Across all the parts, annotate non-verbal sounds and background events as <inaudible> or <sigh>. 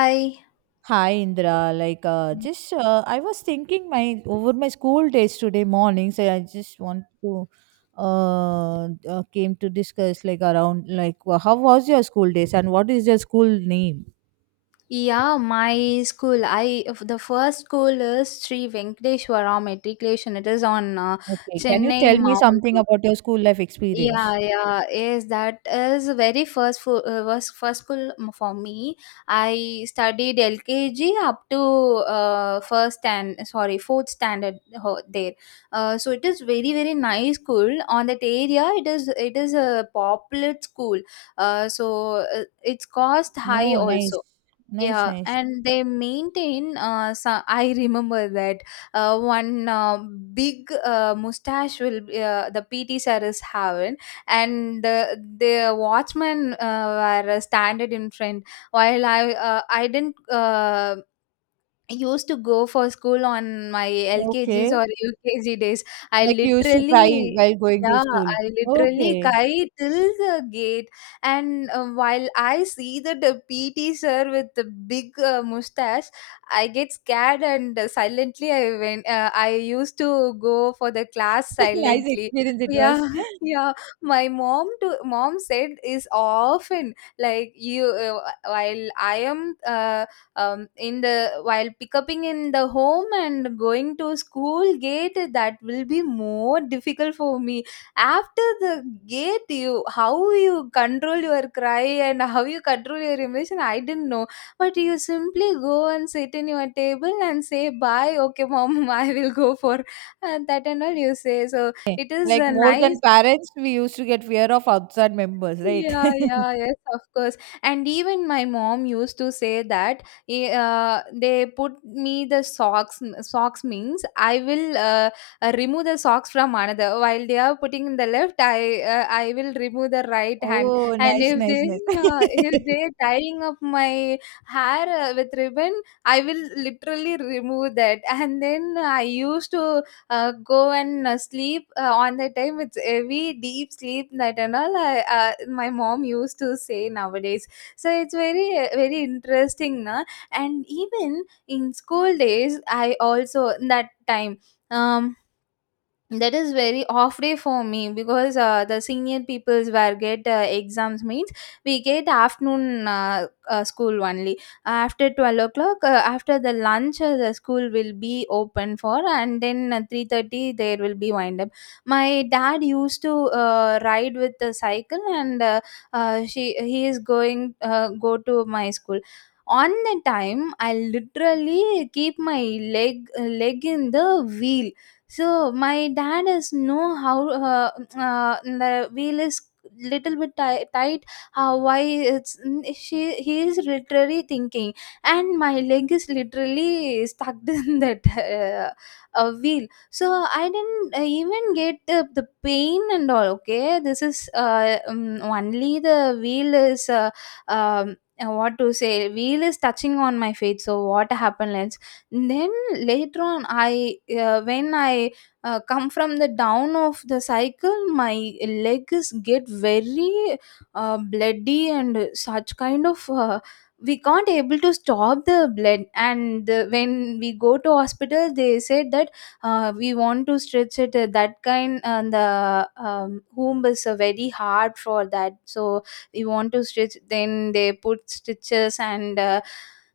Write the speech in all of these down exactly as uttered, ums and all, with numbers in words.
I Hi Indra, like uh, just uh, I was thinking my over my school days today morning, so I just want to uh, uh came to discuss, like, around, like, wha- how was your school days and what is your school name? yeah, my school. I f- the first school is Sri Venkateshwara Matriculation. It is on uh, Okay, can you Chennai tell me Mount something Road. about your school life experience? Yeah, yeah, is that is very first for uh, was first school m- for me. I studied L K G up to uh, first and sorry fourth standard ho- there. Uh, so it is very very nice school on that area. It is it is a popular school. Uh, so uh, its cost high No, nice, also. nice, Yeah, nice. and they maintain. Uh, so I remember that uh, one uh, big uh, mustache will be, uh, the P T sir is having, and the the watchmen uh, were standing in front. While I uh, I didn't uh, I used to go for school on my L K Gs Okay, or U K G days. I like you used to cry literally while going to yeah, school. I literally Okay, cry till the gate. And uh, while I see that the P T sir with the big uh, mustache, I get scared, and uh, silently I went. Uh, I used to go for the class <laughs> nice silently. experience it Yeah, was. <laughs> yeah. My mom to mom said is often like, you uh, while I am uh, um, in the while picking in the home and going to school gate, that will be more difficult for me after the gate. You, how you control your cry and how you control your emotion, I didn't know, but you simply go and sit in your table and say, "Bye, okay, mom, <laughs> I will go for," and that and all you say. So it is Like a more than nice. parents, we used to get fear of outside members, right? Yeah, yeah, <laughs> yes, of course. And even my mom used to say that eh, uh, they put me the socks. Socks means I will uh, uh, remove the socks from another. While they are putting in the left, I uh, I will remove the right hand. Oh, And nice, if they nice, nice. <laughs> uh, if they tying up my hair uh, with ribbon, I will literally remove that. And then I used to uh, go and uh, sleep uh, on that time. It's heavy deep sleep, that and all, I, uh, my mom used to say nowadays. So it's very uh, very interesting, na? And even in school days I also that time, um that is very off day for me because uh, the senior peoples were get uh, exams means we get afternoon uh, uh, school only after twelve o'clock. Uh, after the lunch uh, the school will be open for, and then uh, three thirty there will be wind up. My dad used to uh, ride with the cycle, and uh, uh, she he is going uh, go to my school. On the time I literally keep my leg leg in the wheel. So my dad is know how uh, uh, the wheel is little bit ti- tight, how why it's, she he is literally thinking. And my leg is literally stuck <laughs> in that uh, uh, wheel. So I didn't uh, even get the, the pain and all. Okay, this is uh, um, only the wheel is uh, um, uh, what to say, wheel is touching on my face, so what happened, let's. Then later on, I uh, when I uh, come from the down of the cycle, my legs get very uh, bloody and such kind of. Uh, we can't able to stop the blood, and uh, when we go to hospital they said that uh, we want to stretch it uh, that kind, and the um, womb is uh, very hard for that, so we want to stretch, then they put stitches, and uh,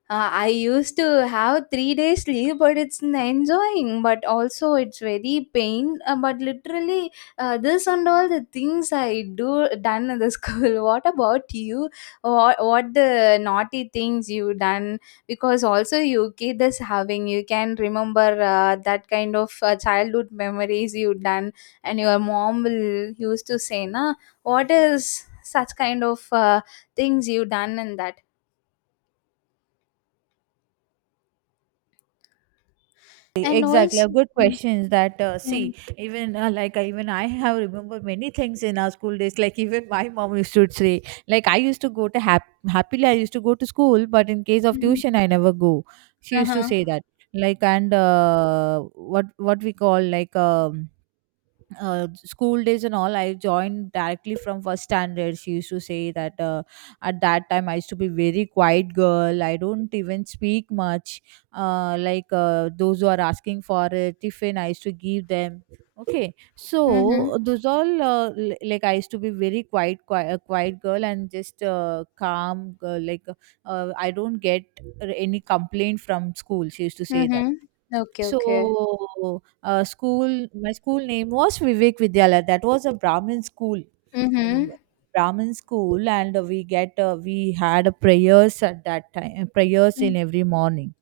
uh, I used to have three days leave, but it's n- enjoying. But also, it's very pain. Uh, but literally, uh, this and all the things I do done in the <laughs> school. What about you? What what the naughty things you done? Because also you kid is having. You can remember uh, that kind of uh, childhood memories you done, and your mom will used to say, "Na, what is such kind of uh, things you done in that?" And Exactly, a also. good questions that uh, Mm, see, even uh, like I, even I have remember many things in our school days. Like even my mom used to say, like I used to go to hap- happily I used to go to school, but in case of mhm. tuition I never go. She used to Uh-huh. say that, like, and uh, what what we call, like, um uh, school days and all, I joined directly from first standard. She used to say that uh, at that time I used to be very quiet girl, I don't even speak much. uh, like uh, those who are asking for a tiffin, I used to give them. Okay, so Mhm. uh, those all, uh, l- like, I used to be very quiet quiet, a quiet girl and just uh, calm girl, like uh, I don't get any complaint from school, she used to say that. Mhm. Okay, okay. So, uh, school, my school name was Vivek Vidyalaya. That was a Brahmin school. I remember Mhm. Brahmin school, and we get uh, we had a prayers at that time. Prayers Mm. in every morning.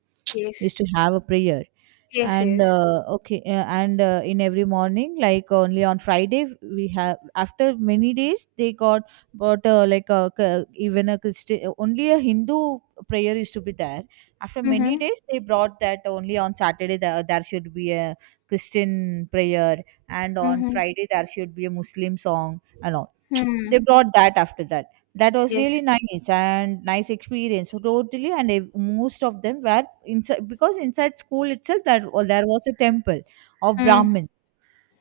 We Yes. used to have a prayer, Yes, and yes. uh, okay, uh, and uh, in every morning, like, only on Friday we have, after many days they got, but uh, like a, c- even a Christian, only a Hindu prayer is to be there. After many Mhm. days, they brought that only on Saturday there, there should be a Christian prayer, and on Mhm. Friday there should be a Muslim song and all. Hmm. They brought that after that. That was really Yes. nice and nice experience, so totally, and ev- most of them were inside, because inside school itself there, well, there was a temple of Mm. Brahmin.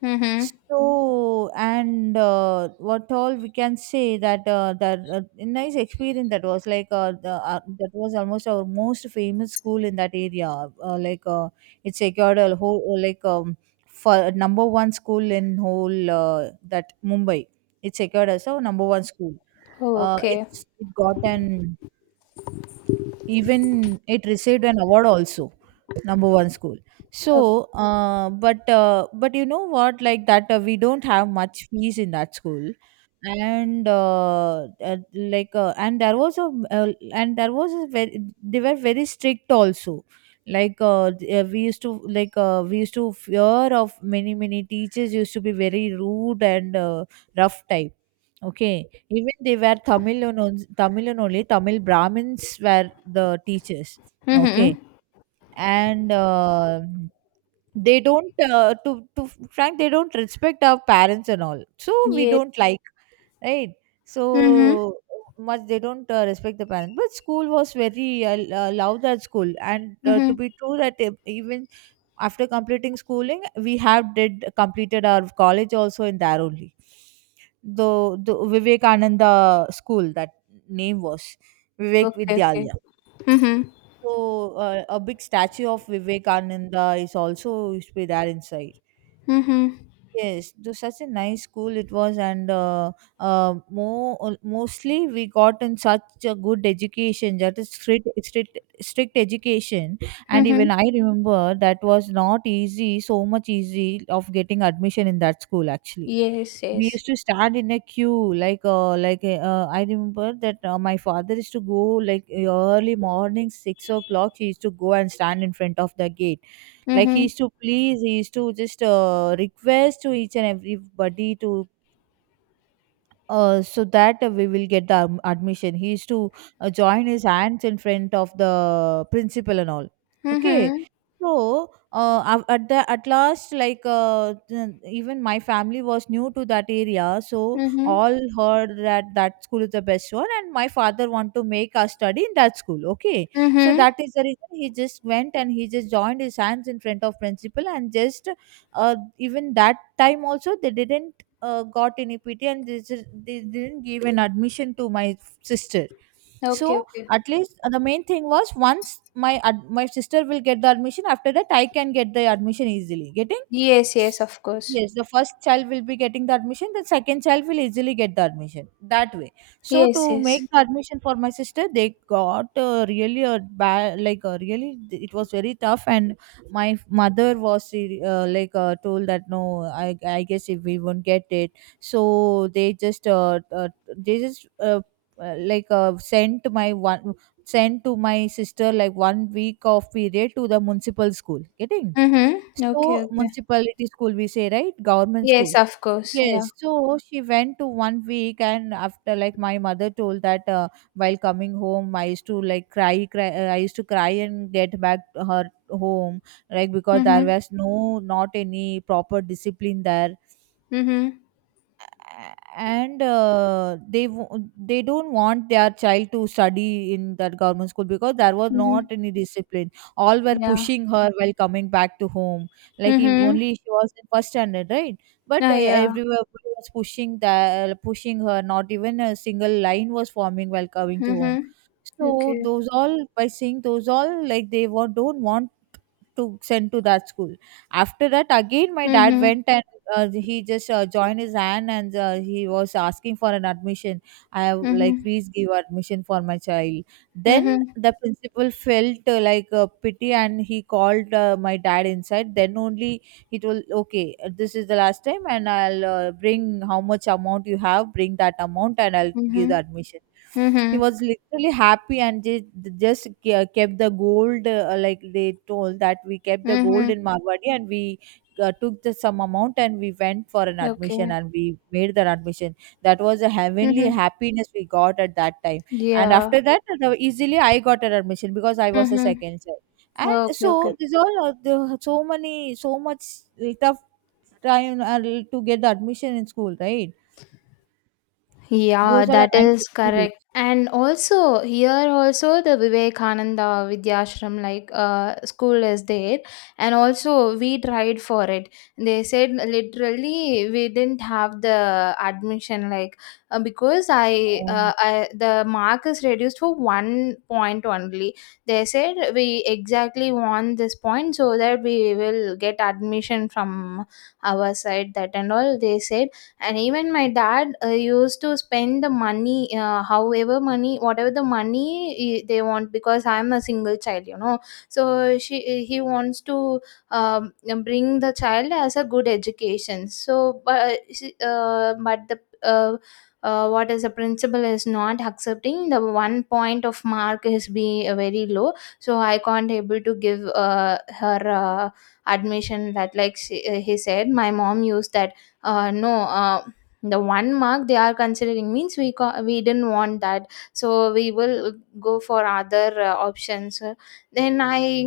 Mhm. So, and uh, what all we can say that uh, that uh, a nice experience that was, like, uh, the, uh, that was almost our most famous school in that area, uh, like uh, it secured a whole, uh, like um, for number one school in whole, uh, that Mumbai. It secured as a number one school. uh, Okay. It's it got an, even it received an award also, number one school. So Uh, uh, but uh, but you know what, like, that uh, we don't have much fees in that school. And uh, uh, like, uh, and there was a, uh, and there was a very, they were very strict also. Like uh, th- uh, we used to, like uh, we used to fear of, many, many teachers used to be very rude and uh, rough type. Okay, even they were Tamil Tamilan only, Tamil Brahmins were the teachers. Okay. mhm. And uh, they don't, uh, to, to Frank, they don't respect our parents and all. So we Yes. don't like, right? Mhm. So much they don't uh, respect the parents. But school was very, I uh, love that school. And uh, to Mhm. be true that e- even after completing schooling, we have did completed our college also in there only, the the Vivekananda school, that name was Vivek Okay, okay. Vidyalaya. Mhm. So uh, a big statue of Vivekananda is also used to be there inside. Mhm. Yes, it was such a nice school it was, and uh, uh, more uh, mostly we got in such a good education that is strict, strict strict education, and even Mhm. I remember that was not easy, so much easy of getting admission in that school actually. Yes, We yes. used to stand in a queue, like uh, like uh, I remember that uh, my father used to go, like, e, early morning six o'clock he used to go and stand in front of the gate, like he Mhm. used to please he used to just uh, request to each and everybody to, uh, so that uh, we will get the um, admission. He used to uh, join his hands in front of the principal and all. Okay. Mhm. So uh, av- at the at last, like uh, th- even my family was new to that area, so Mhm. all heard that that school is the best one, and my father want to make us study in that school. Okay, so Mhm. that is the reason he just went and he just joined his hands in front of principal, and just uh, even that time also they didn't uh, got in E P T, and they, ju- they didn't give an admission to my sister. Okay, So okay. at least uh, the main thing was, once my ad- my sister will get the admission, after that, I can get the admission easily. Getting Yes, yes, S- of course. yes, the first child will be getting the admission, the second child will easily get the admission that way. So Yes, to make yes. the admission for my sister, they got uh, really a bad, like, a really, it was very tough, and my f- mother was uh, like uh, told that no, I, I guess if we won't get it. So they just uh, uh, they just uh, uh, like uh, sent my one sent to my sister, like, one week of period to the municipal school. Getting Mhm. So Okay, okay. municipality school, we say, right? Government Yes, school. of course. Yeah. Yes, so she went to one week, and after, like, my mother told that uh, while coming home, I used to, like, cry, cry. Uh, I used to cry and get back to her home, like, because there Mhm. was no, not any proper discipline there. Mhm. a- and uh, they, wo- they don't want their child to study in that government school because there was not Mhm. any discipline, all were Yeah. pushing her while coming back to home, like, if Mhm. only she was in first standard, right? But uh, Oh, yeah. everywhere was pushing that pushing her, not even a single line was forming while coming to home. Mhm. So Okay. those all, by seeing those all, like, they wa- don't want to send to that school. After that, again my dad Mhm. went, and uh, he just uh, joined his hand and uh, he was asking for an admission. I have, like, Mhm. please give admission for my child. Then Mhm. the principal felt uh, like uh, pity, and he called uh, my dad inside. Then only he told, okay, this is the last time, and I'll uh, bring how much amount you have, bring that amount and I'll give the Mhm. admission. He Mhm. was literally happy, and they just ke- kept the gold, uh, like, they told that we kept the gold Mhm. in marwadi, and we uh, took the some amount and we went for an admission Okay. and we made that admission. That was a heavenly Mhm. happiness we got at that time. And Yeah. after that uh, easily I got an admission because I was the Mhm. second child. And Okay, so okay. there's all, uh, the, so many, so much tough time, uh, to get the admission in school, right? Yeah, Those are a that nice is correct. experience. And also here also the Vivekananda Vidyashram, like uh, school is there, and also we tried for it. They said literally we didn't have the admission, like uh, because I, uh, Oh. I the mark is reduced for one point only. They said we exactly want this point so that we will get admission from our side, that and all they said. And even my dad uh, used to spend the money uh, however money, whatever the money eh, they want, because I am a single child, you know so she eh, he wants to um, bring the child as a good education. So but uh, she- uh, but the uh, uh, what is, the principal is not accepting, the one point of mark is be uh, very low, so I can't able to give uh, her uh, admission that, like she, uh, he said. My mom used that, uh, no uh, the one mark they are considering means, we co- we didn't want that, so we will go for other uh, options. Then I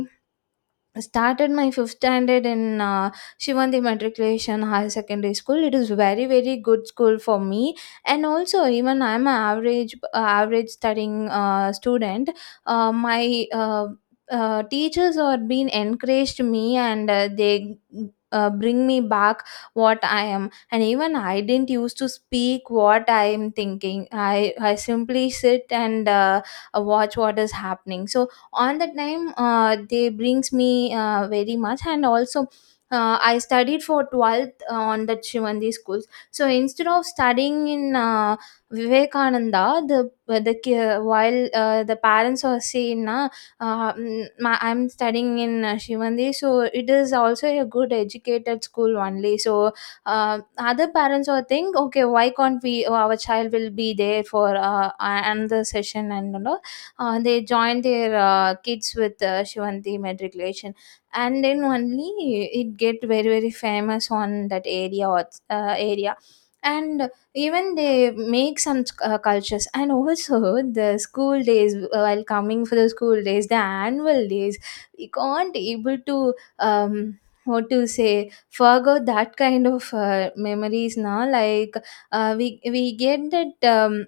started my fifth standard in uh, Shivandi Matriculation High Secondary School. It is very very good school for me, and also even I'm an average uh, average studying uh, student. Uh, my uh, uh, teachers are being encouraged me, and uh, they. Uh, bring me back what I am, and even I didn't used to speak what I am thinking. I i simply sit and uh, watch what is happening. So on that time uh, they brings me uh, very much, and also uh, I studied for twelfth on that Shivandi schools. So instead of studying in uh, Vivekananda, the uh, the ki- while uh, the parents are saying na, uh, mm, ma- I'm studying in uh, Shivandi, so it is also a good educated school only. So uh, other parents will think, okay, why can't we, our child will be there for uh, another session and all. Uh, they join their uh, kids with uh, Shivanti matriculation, and then only it get very very famous on that area or uh, area. And even they make some uh, cultures, and also the school days, while coming for the school days, the annual days, we can't able to, um, what to say, forgo that kind of uh, memories now. Like uh, we we get that, um,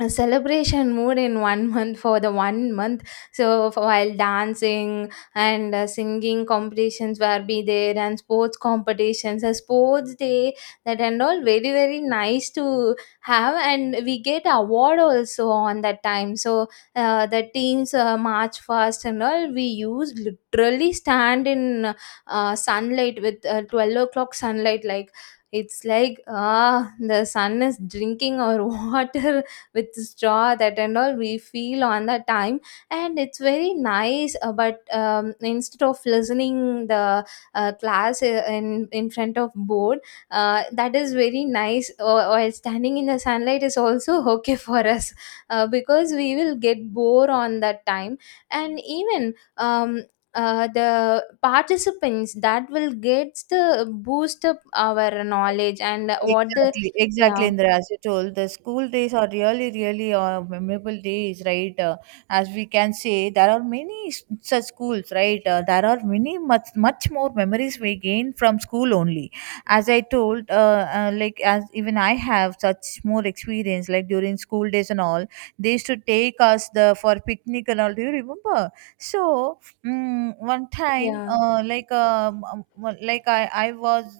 a celebration mood in one month, for the one month. So for- while dancing and uh, singing competitions were be there, and sports competitions, a sports day, that and all very very nice to have, and we get award also on that time. So uh, the teams uh, march fast and all, we use literally stand in uh, sunlight with uh, twelve o'clock sunlight, like, it's like, ah, the sun is drinking our <laughs> water with this jaw, that and all we feel on that time. And it's very nice, uh, but um, instead of listening the uh, class uh, in in front of board. Uh, that is very nice, or, or standing in the sunlight is also <laughs> okay for us, uh, because we will get bored on that time. And even um, uh, the participants that will get the boost up our knowledge and what the. Exactly, exactly, Yeah, Indra. As you told, the school days are really, really uh, memorable days, right? Uh, as we can say, there are many s- such schools, right? Uh, there are many much, much more memories we gain from school only. As I told, uh, uh, like, as even I have such more experience, like, during school days and all, they used to take us the for picnic and all. Do you remember? So, mm, one time, yeah, uh, like, um, um, like, I, I was,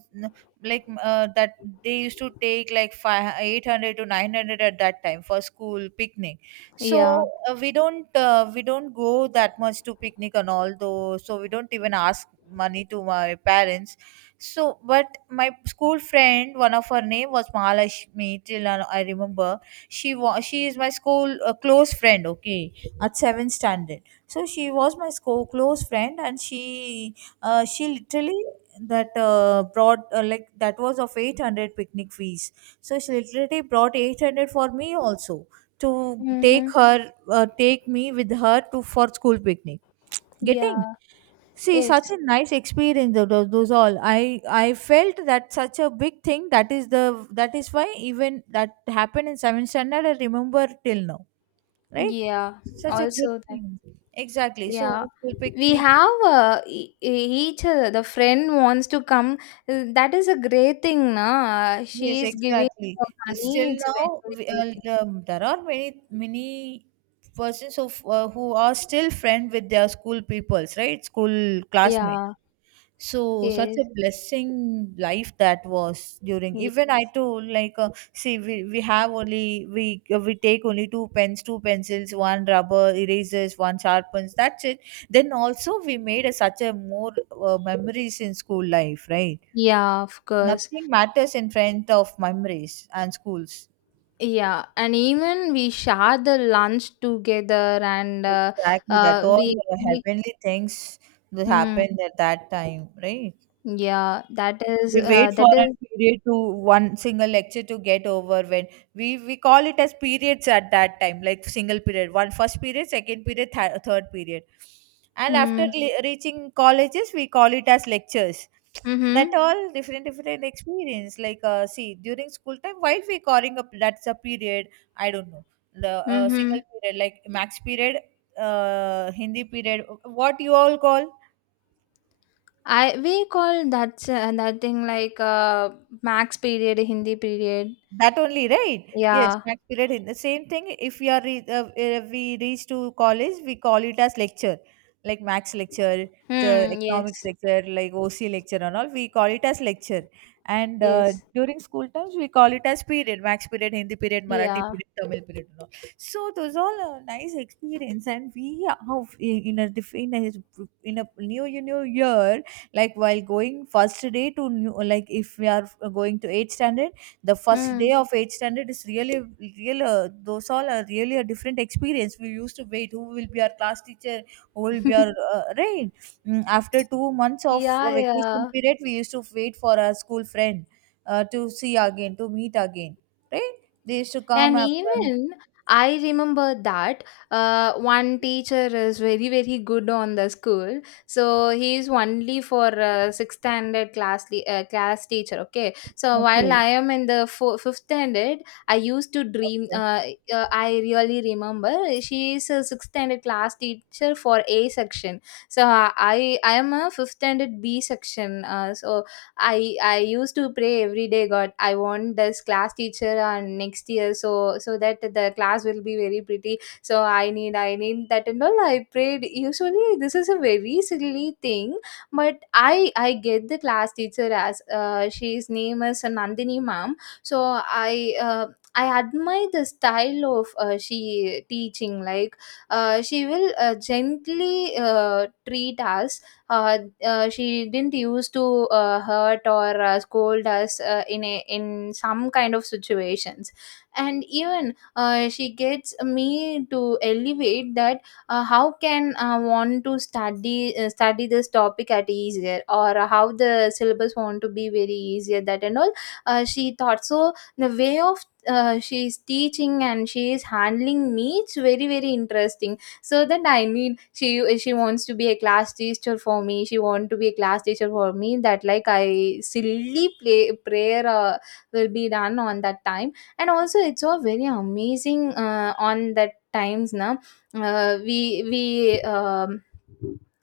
like, uh, that they used to take, like, five, eight hundred to nine hundred at that time for school picnic. yeah, So uh, we don't uh, we don't go that much to picnic and all though, so we don't even ask money to my parents. So but my school friend, one of her name was mahalashmi, till now I remember, she was she is my school uh, close friend, okay, at seventh standard. So she was my school close friend, and she uh, she literally that uh, brought, uh, like, that was of eight hundred picnic fees, so she literally brought eight hundred for me also to take mm-hmm. her uh, take me with her to for school picnic. Getting Yeah, See, such yes. a nice experience, tho- tho- those all, i i felt that such a big thing, that is the, that is why even that happened in seventh standard, I remember till now, right? Yeah, Such a good also that. thing. Exactly, so Yeah, school we picnic. have uh, e- e- each other. The friend wants to come. Uh, That is a great thing, na? She Yes, is giving exactly. her money. Still It's a very, now, very we, great thing. uh, um, there are many many persons of, uh, who are still friend with their school peoples, right? School classmates. Yeah, So such yes. a blessing life that was during. ye- Even I too, like uh, see, we, we have only we uh, we take only two pens, two pencils, one rubber erasers, one sharpens. That's it. Then also we made a, such a more uh, memories in school life, right? Yeah, of course. Nothing matters in front of memories and schools. Yeah, and even we share the lunch together and uh, Exactly that uh, all we uh, make. heavenly things that Mm, happened at that time, right? yeah, that is, We uh, wait for that a is, period to one single lecture to get over when we we call it as periods at that time, like single period, one first period, second period, th- third period, and after mm, le- reaching colleges we call it as lectures. That mm-hmm, all different different experience, like uh, see, during school time while we calling up, that's a period. I don't know the uh, mm-hmm. single period like max period, uh, Hindi period, what you all call. I we call that uh, that thing, like uh max period, Hindi period. That only, right? Yes, Yeah. max period. In the same thing, if we are re- uh, uh, we reach to college, we call it as lecture, like max lecture, the Hmm. economics Yes. lecture, like O C lecture, and all. We call it as lecture. And uh, Yes. During school times, we call it as period, max period, Hindi period, Marathi Yeah. period, Tamil period, and all. So those all a nice experience, and we have in a diff- in a in a new new year, like while going first day to new, like if we are going to eighth standard, the first Hmm. day of eighth standard is really real uh, those all are really a different experience. We used to wait who will be our class teacher, who will be our <laughs> uh, right. Mm, after two months of a yeah. vacation Yeah. period we used to wait for our school friend uh, to see again, to meet again, right, they used to come And after. even I remember that uh, one teacher is very, very good on the school. So he is only for uh, sixth standard class le- uh, class teacher. Okay. So while Okay, I am in the fo- fifth standard, I used to dream. okay. Uh, uh, I really remember, she is a sixth standard class teacher for A section. So I I am a fifth standard B section. Uh, so i i used to pray every day, God, I want this class teacher on next year, so so that the class will be very pretty. So i need i need that and all I prayed. Usually this is a very silly thing, but i i get the class teacher as uh, she's name is Nandini ma'am. So i uh, I admire the style of uh, she teaching. Like uh, she will uh, gently uh, treat us. Uh, uh, she didn't used to uh, hurt or uh, scold us uh, in a, in some kind of situations, and even uh, she gets me to elevate that uh, how can I want to study, uh, study this topic at easier, or how the syllabus want to be very easier, that and all. Uh, she thought so. The way of uh, she is teaching and she is handling me, it's very, very interesting. So then I need she she wants to be a class teacher for me, she want to be a class teacher for me. That like I silly play prayer uh, will be done on that time. And also it's all very amazing uh, on that times. Now uh, we we um,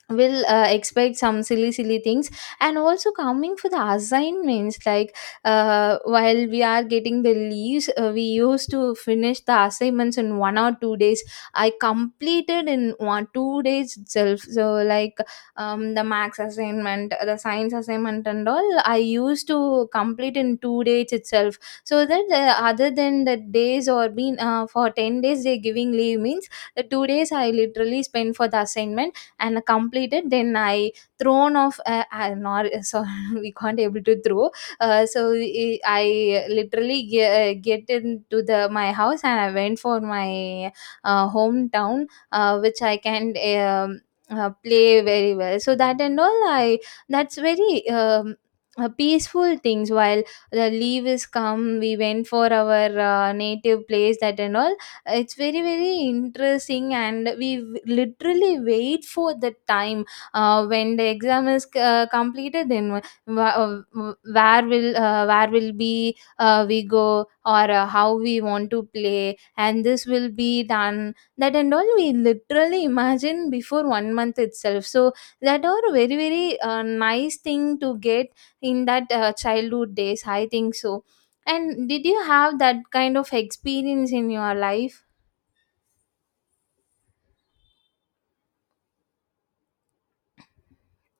will uh, expect some silly silly things. And also coming for the assignments, like uh, while we are getting the leaves, uh, we used to finish the assignments in one or two days. I completed in one two days itself. So like um, the max assignment, the science assignment, and all I used to complete in two days itself. So that uh, other than the days, or being uh, for ten days they giving leave means the two days I literally spent for the assignment and completed. Then I thrown off. Uh, uh, not so, <laughs> we can't able to throw. Uh, so I I literally get, get into the my house, and I went for my uh, hometown, uh, which I can um, uh, play very well, so that and all I, that's very um, uh, peaceful things. While the leave is come, we went for our uh, native place, that and all. It's very, very interesting, and we w- literally wait for the time uh, when the exam is uh, completed, then wh- wh- where will uh, where will be uh, we go, or uh, how we want to play, and this will be done, that and all, we literally imagine before one month itself. So that are very, very uh, nice thing to get in that uh, childhood days, I think so. And did you have that kind of experience in your life?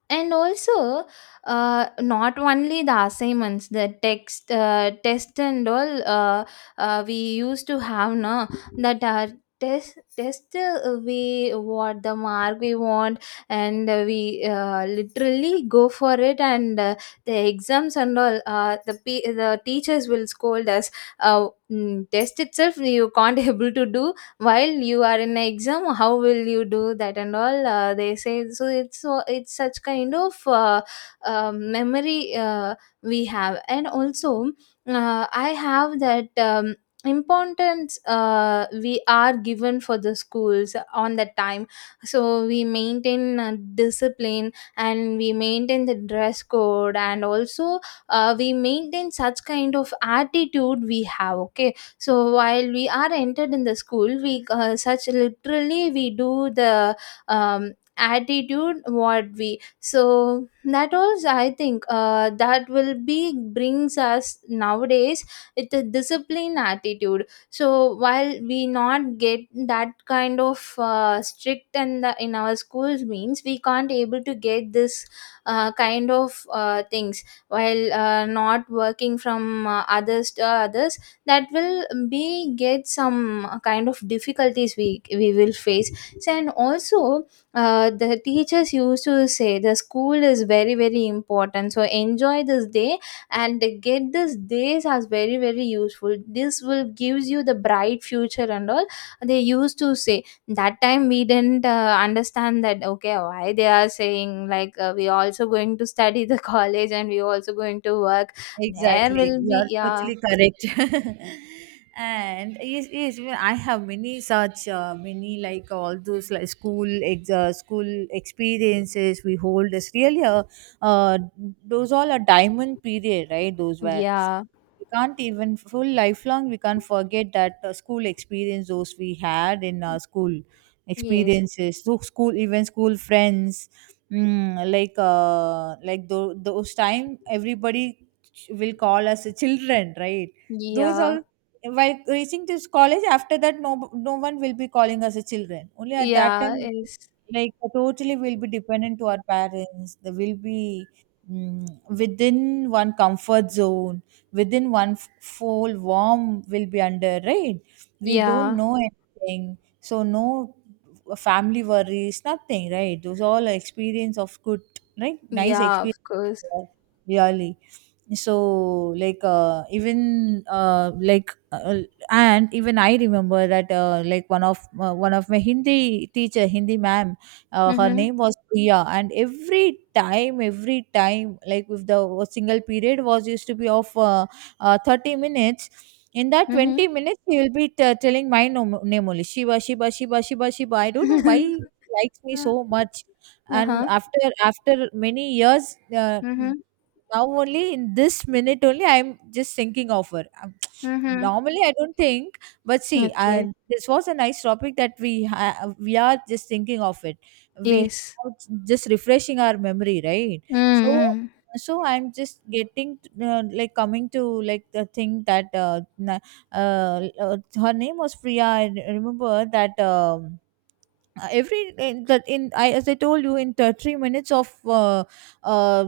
And also, uh, not only the assignments, the text, uh, test and all, uh, uh, we used to have. Now that our test test uh, we what the mark we want, and uh, we uh, literally go for it. And uh, the exams and all, uh, the pe the teachers will scold us, uh, mm, test itself you can't <laughs> able to do, while you are in an exam how will you do that and all, uh, they say so. It's so, it's such kind of uh, uh, memory uh, we have. And also uh, I have that um, importance uh, we are given for the schools on that time. So we maintain uh, discipline, and we maintain the dress code, and also uh, we maintain such kind of attitude we have, okay? So while we are entered in the school, we uh, such literally we do the um, attitude what we, so that was I think uh, that will be brings us nowadays, it's a discipline attitude. So while we not get that kind of uh, strict and the, in our schools means, we can't able to get this uh, kind of uh, things. While uh, not working from uh, others to others, that will be get some uh, kind of difficulties we we will face. So, and also uh, the teachers used to say the school is very, very important, so enjoy this day and get this days as very, very useful, this will gives you the bright future and all, they used to say. That time we didn't uh, understand that, okay, why they are saying like, uh, we also going to study the <laughs> college, and we also going to work, there Exactly, will you be. are Yeah, totally correct. <laughs> And yes, yes, well, I have many such uh, many, like all those like school ex- uh, school experiences we hold is really a uh, those all a diamond period, right? Those were, yeah. we can't even full lifelong we can't forget that uh, school experience those we had in our school Yes. experiences, so school, even school friends. Mm, like uh, like tho- those time, everybody ch- will call us children, right? Those all Yeah. while reaching this college, after that, no no one will be calling us a children only at that Yeah. time. Yes. Like totally we'll be dependent to our parents, they will be, mm, within one comfort zone, within one f- full warm will be under, right? We don't Yeah. know anything, so no family worries, nothing, right? Those all are experience of good, right, nice Yeah. Of experience, course. really. So like uh, even uh, like uh, and even I remember that uh, like one of uh, one of my Hindi teacher, Hindi ma'am, uh, her Mhm. name was Priya. And every time every time, like if the single period was used to be of uh, uh, thirty minutes, in that twenty Mhm. minutes she will be t- telling my nom- name only, Shiva, Shiva, Shiva, Shiva, Shiva. I don't know why she <laughs> likes me Uh, so much. And uh-huh. after after many years, uh, Mhm. now only in this minute only I'm just thinking of her. Um, Mhm. Normally I don't think, but see, uh, Okay. this was a nice topic that we ha- we are just thinking of it. We Yes. are just refreshing our memory, right? So Mm. so I'm just getting, uh, like coming to like the thing that uh, na- uh, uh, her name was Priya. I remember that, um, uh, every in the in, I as I told you, in thirty minutes of uh, uh,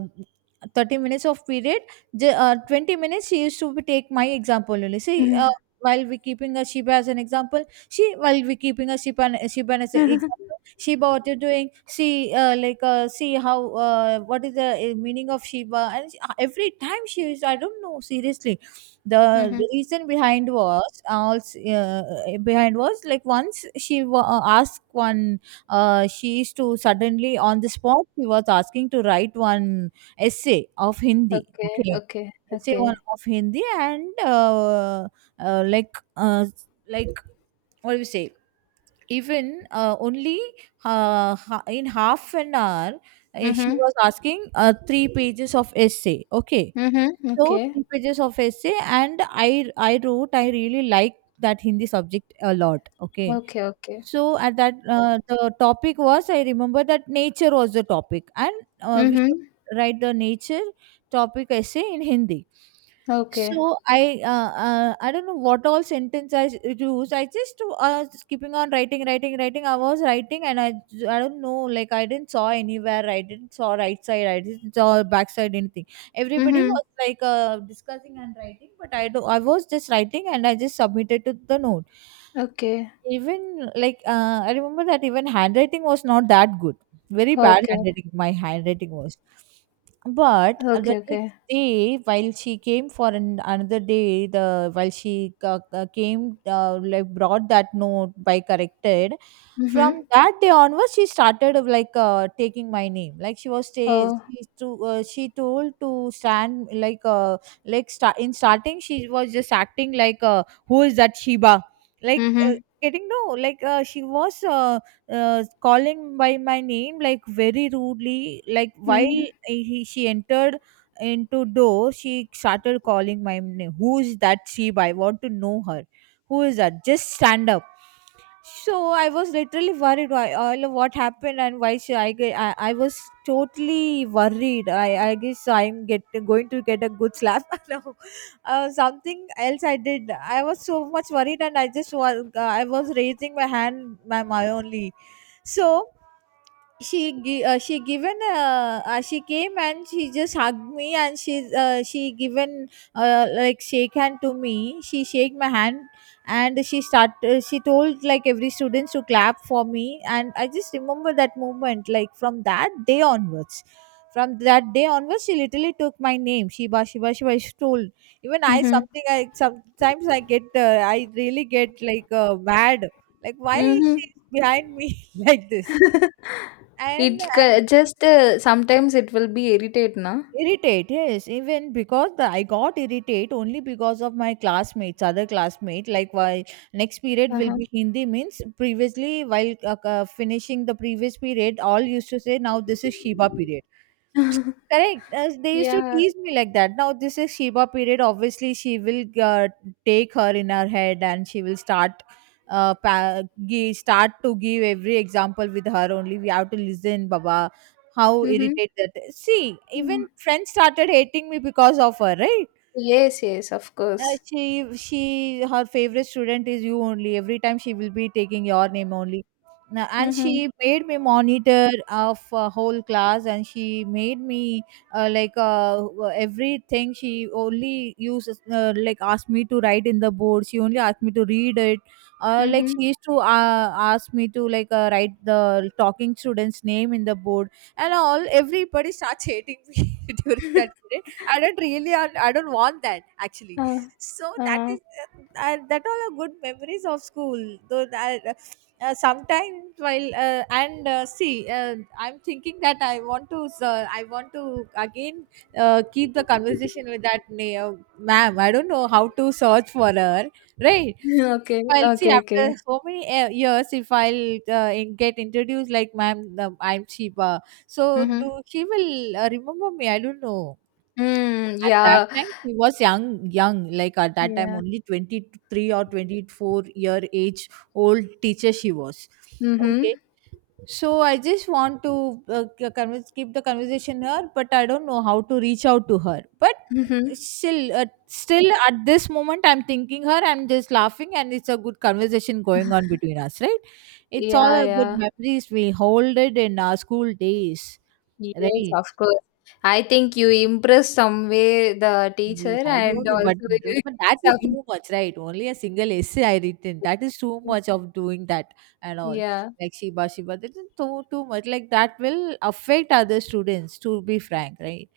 thirty minutes of period, j- uh, twenty minutes she used to be take my example only. Mm. See, uh, Mhm. while we keeping a Shiba as an example, she, while we keeping a Shiba Shiba as an example, <laughs> Shiba, what you're doing, see, uh, like uh, see how uh, what is the uh, meaning of Shiba. And she- uh, every time she used, I don't know, seriously. The Mhm. reason behind was also uh, behind was, like once she wa- uh, asked one, uh, she used to suddenly on the spot, she was asking to write one essay of Hindi, Okay. okay, Okay. essay one Okay. of Hindi. And uh, uh, Like uh, like, what do you say, even uh, only uh, ha- in half an hour, uh, she Mhm. was asking uh, three pages of essay, okay? Mhm. So, Okay. three pages of essay, and I I wrote. I really like that Hindi subject a lot, okay? Okay. Okay. So at that uh, the topic was, I remember that nature was the topic, and uh, we Mhm. should write the nature topic essay in Hindi. Okay. So I, uh, uh, I don't know what all sentence I s- used. I just uh, was keeping on writing, writing, writing. I was writing, and I I don't know, like I didn't saw anywhere. I didn't saw right side. I didn't saw back side, anything. Everybody Mhm. was like uh, discussing and writing, but I do I was just writing, and I just submitted to the note. Okay. Even like uh, I remember that even handwriting was not that good. Very bad Okay. handwriting my handwriting was. But the Okay. next Okay. day, while she came for an, another day, the while she uh, uh, came, uh, like brought that note by corrected. From Mhm. that day onwards, she started of, like uh, taking my name. Like she was stay, Oh. she to, uh, she told to stand, like uh, like start in starting, she was just acting like, uh, who is that Sheba, like uh, Mhm. getting no, like uh, she was uh, uh, calling by my name like very rudely. Like while Mhm. he, she entered into door, she started calling my name, who is that she, I want to know her, who is that, just stand up. So I was literally worried, why all of what happened, and why she, I, ge- I I was totally worried. I I guess I'm get going to get a good slap <laughs> now. Uh, something else I did. I was so much worried, and I just was I was raising my hand, my, my only. So she gi- uh, she given, uh, uh, she came, and she just hugged me, and she, uh, she given uh, like shake hand to me, she shake my hand, and she start uh, she told like every students to clap for me. And I just remember that moment, like from that day onwards, from that day onwards she literally took my name, Shiba, Shiba, Shiba, she told. Even I Mhm. something, I sometimes I get, uh, I really get like uh, mad, like why is Mhm. she behind me <laughs> like this. <laughs> and It and c just, uh, sometimes it will be irritate, na? irritate, yes, even because the, I got irritate only because of my classmates, other classmate. Like, why next period will Uh-huh. be Hindi means, previously while uh, uh, finishing the previous period, all used to say, now this is Shiva period. <laughs> Correct, as they used to Yeah. tease me like that. Now this is Shiva period. Obviously she will, uh, take her in her head, and she will start, uh, pa- give, start to give every example with her only. We have to listen, Baba. How Mhm. irritated that. See, Mhm. even friends started hating me because of her, right? Yes, yes, of Uh, course. she she her favorite student is you only, every time she will be taking your name only. Now, and Mhm. she made me monitor of uh, whole class, and she made me uh, like uh, everything she only uses, uh, like asked me to write in the board, she only asked me to read it, uh, like Mhm. she used to uh, ask me to like uh, write the talking student's name in the board and all. Everybody starts hating me <laughs> Ah. during Ah. that <laughs> period. I don't really i, I don't want that actually. So that is uh, that all are good memories of school, though that, uh, sometimes while uh, and uh, see, uh, I'm thinking that I want to, uh, I want to again uh, keep the conversation with that na- uh, ma'am. I don't know how to search for her, right? <laughs> Okay. If I'll see Okay, after okay. so many uh, years, if I'll uh, in- get introduced like, ma'am the, I'm Sheba, so do Mhm. she will uh, remember me, I don't know. Mm, At that yeah. time, she was young, young. Like at that time, Yeah. only twenty-three or twenty-four year age old teacher she was. Okay, Mhm. so I just want to uh, c- converse, keep the conversation here, but I don't know how to reach out to her. But Mhm. still, uh, still at this moment, I'm thinking her. I'm just laughing, and it's a good conversation going on between <laughs> us, right? It's all Yeah, a good yeah. memories we hold it in our school days, Yes, right? of course. I think you impress some way the teacher, Yes, I and don't know, but also <laughs> you get but that is some. too much, right? Only a single essay I written. That is too much of doing that and all. Yeah. Like Shiba, Shiba, that is too too much. Like that will affect other students, to be frank, right?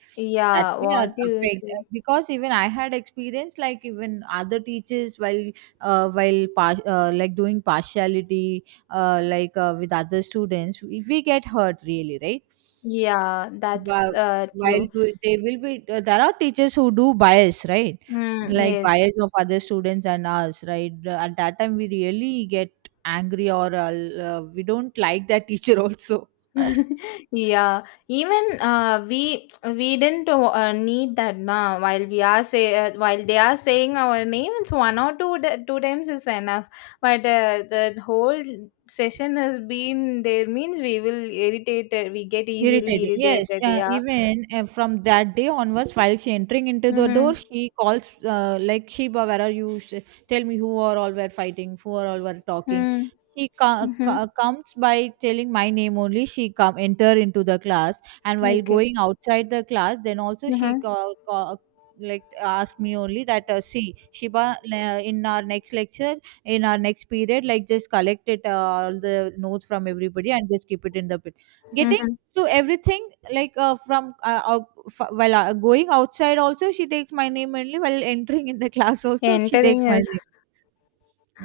That Yeah, may a- what you affect uh, say. because even I had experience like even other teachers while uh, while par- uh, like doing partiality uh, like uh, with other students, we, we get hurt really, right? Yeah, that's While uh while true. we- they will be, uh, there are teachers who do bias, right? Mm, Like yes. bias of other students and us, right? Uh, At that time, we really get angry or uh, l- uh, we don't like that teacher also. <laughs> <laughs> Yeah, even uh we we didn't uh, need that now. While we are say uh, while they are saying our names, one or two t- two times is enough. But uh, the whole session has been there means, we will irritated. We get easily Irritating. Yes. irritated. Uh, Yeah. even uh, From that day onwards, while she entering into the Mm-hmm. door, she calls uh, like Sheba, where are you? Sh- Tell me who are all were fighting, who are all were talking. Mm-hmm. She co- Mm-hmm. co- comes by telling my name only. She come enter into the class, and while Okay. going outside the class, then also she Mm-hmm. co- co- like ask me only that uh, see Sheba, uh, in our next lecture in our next period, like just collect it, uh, all the notes from everybody and just keep it in the pit getting, Mm-hmm. so everything like uh, from uh, out, f- while uh, going outside also she takes my name only, while entering in the <laughs> class also she Entering. takes my name.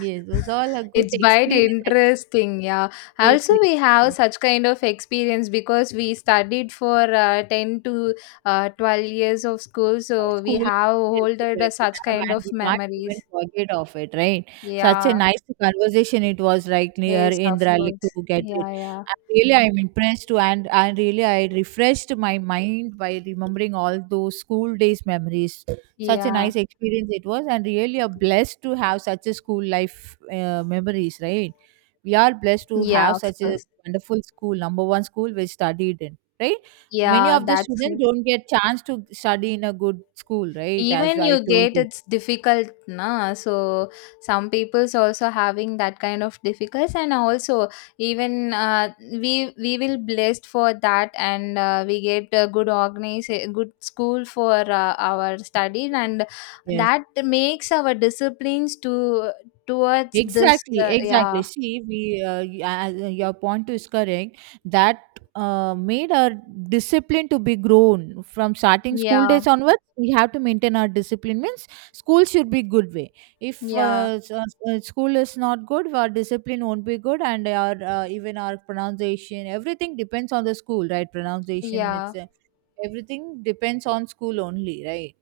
Yes, those all are good It's quite experience actually. interesting, yeah. Yes, Also, yes. we have Yes. such kind of experience because we studied for uh, ten to uh, twelve years of school, uh, so we school have Yes, school holded uh, that we such have, kind and of we can't even memories. forget of it, right? Such Yeah, a nice conversation it was, right, near yes, of Indra, like course. to get Yeah, it. yeah, And really, I'm impressed too, and and really, I refreshed my mind by remembering all those school days memories. Such a yeah, nice experience it was, and really, a blessed to have such a school life uh, memories, right? We are blessed to yeah, have of such a course. wonderful school, number one school we studied in, right? Many Yeah, of the that's students don't get chance to study in a good school, right? As even you I told get you. it's difficult, na? So some people's also having that kind of difficulties. And also even uh, we we will blessed for that, and uh, we get a good organize, good school for uh, our study, and Yes, that makes our disciplines to towards this, exactly, uh, exactly. yeah. See, we uh, y- as, uh, your point is correct. That uh, made our discipline to be grown from starting school Yeah. days onwards. We have to maintain our discipline. Means school should be good way. If Yeah. uh, s- uh, s- uh, school is not good, our discipline won't be good, and our uh, even our pronunciation, everything depends on the school, right? Pronunciation, Yeah. it's everything depends on school only, right?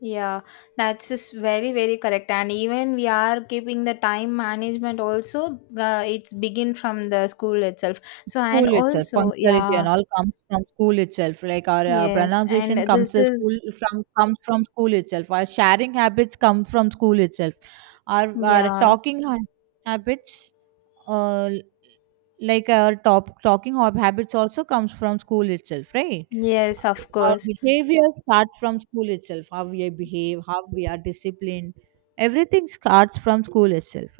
Yeah, that's just very, very correct. And even we are keeping the time management also, uh, it's begin from the school itself. So, and School itself, also, yeah, functionality and all comes from school itself. Like our uh, yes, and pronunciation this comes to school is, from comes from school itself. Our sharing habits come from school itself. Our our yeah, talking ha- habits, uh, like our top talking hob- habits, also comes from school itself, right? yes, of Our course. behavior starts from school itself. How we behave, how we are disciplined, everything starts from school itself,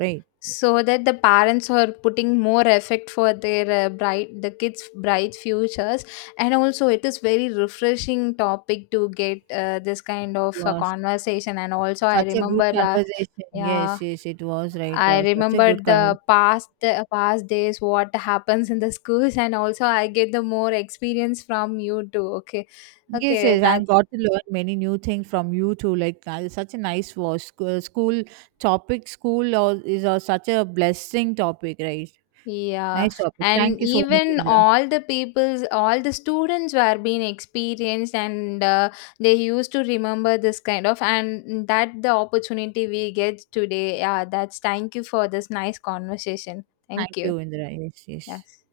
So that the parents are putting more effort for their uh, bright, the kids' bright futures. And also, it is very refreshing topic to get uh, this kind of uh, right? conversation. And also, I Such a good remember, uh, conversation. yeah, Yes, yes, it was right. I Uh, such a good remembered the conversation. past past days, what happens in the schools, and also I get the more experience from you too. Okay, Yes, okay, yes, I that's got to learn many new things from you too. Like uh, such a nice was sc- uh, school topic. School or, is uh, such a blessing topic, right? yeah. Nice topic. And Thank you so much, even Indra. all the people's, all the students were being experienced, and uh, they used to remember this kind of, and that the opportunity we get today. Yeah, that's thank you for this nice conversation. Thank Thank you. you, Indra. Yes, yes. Yes.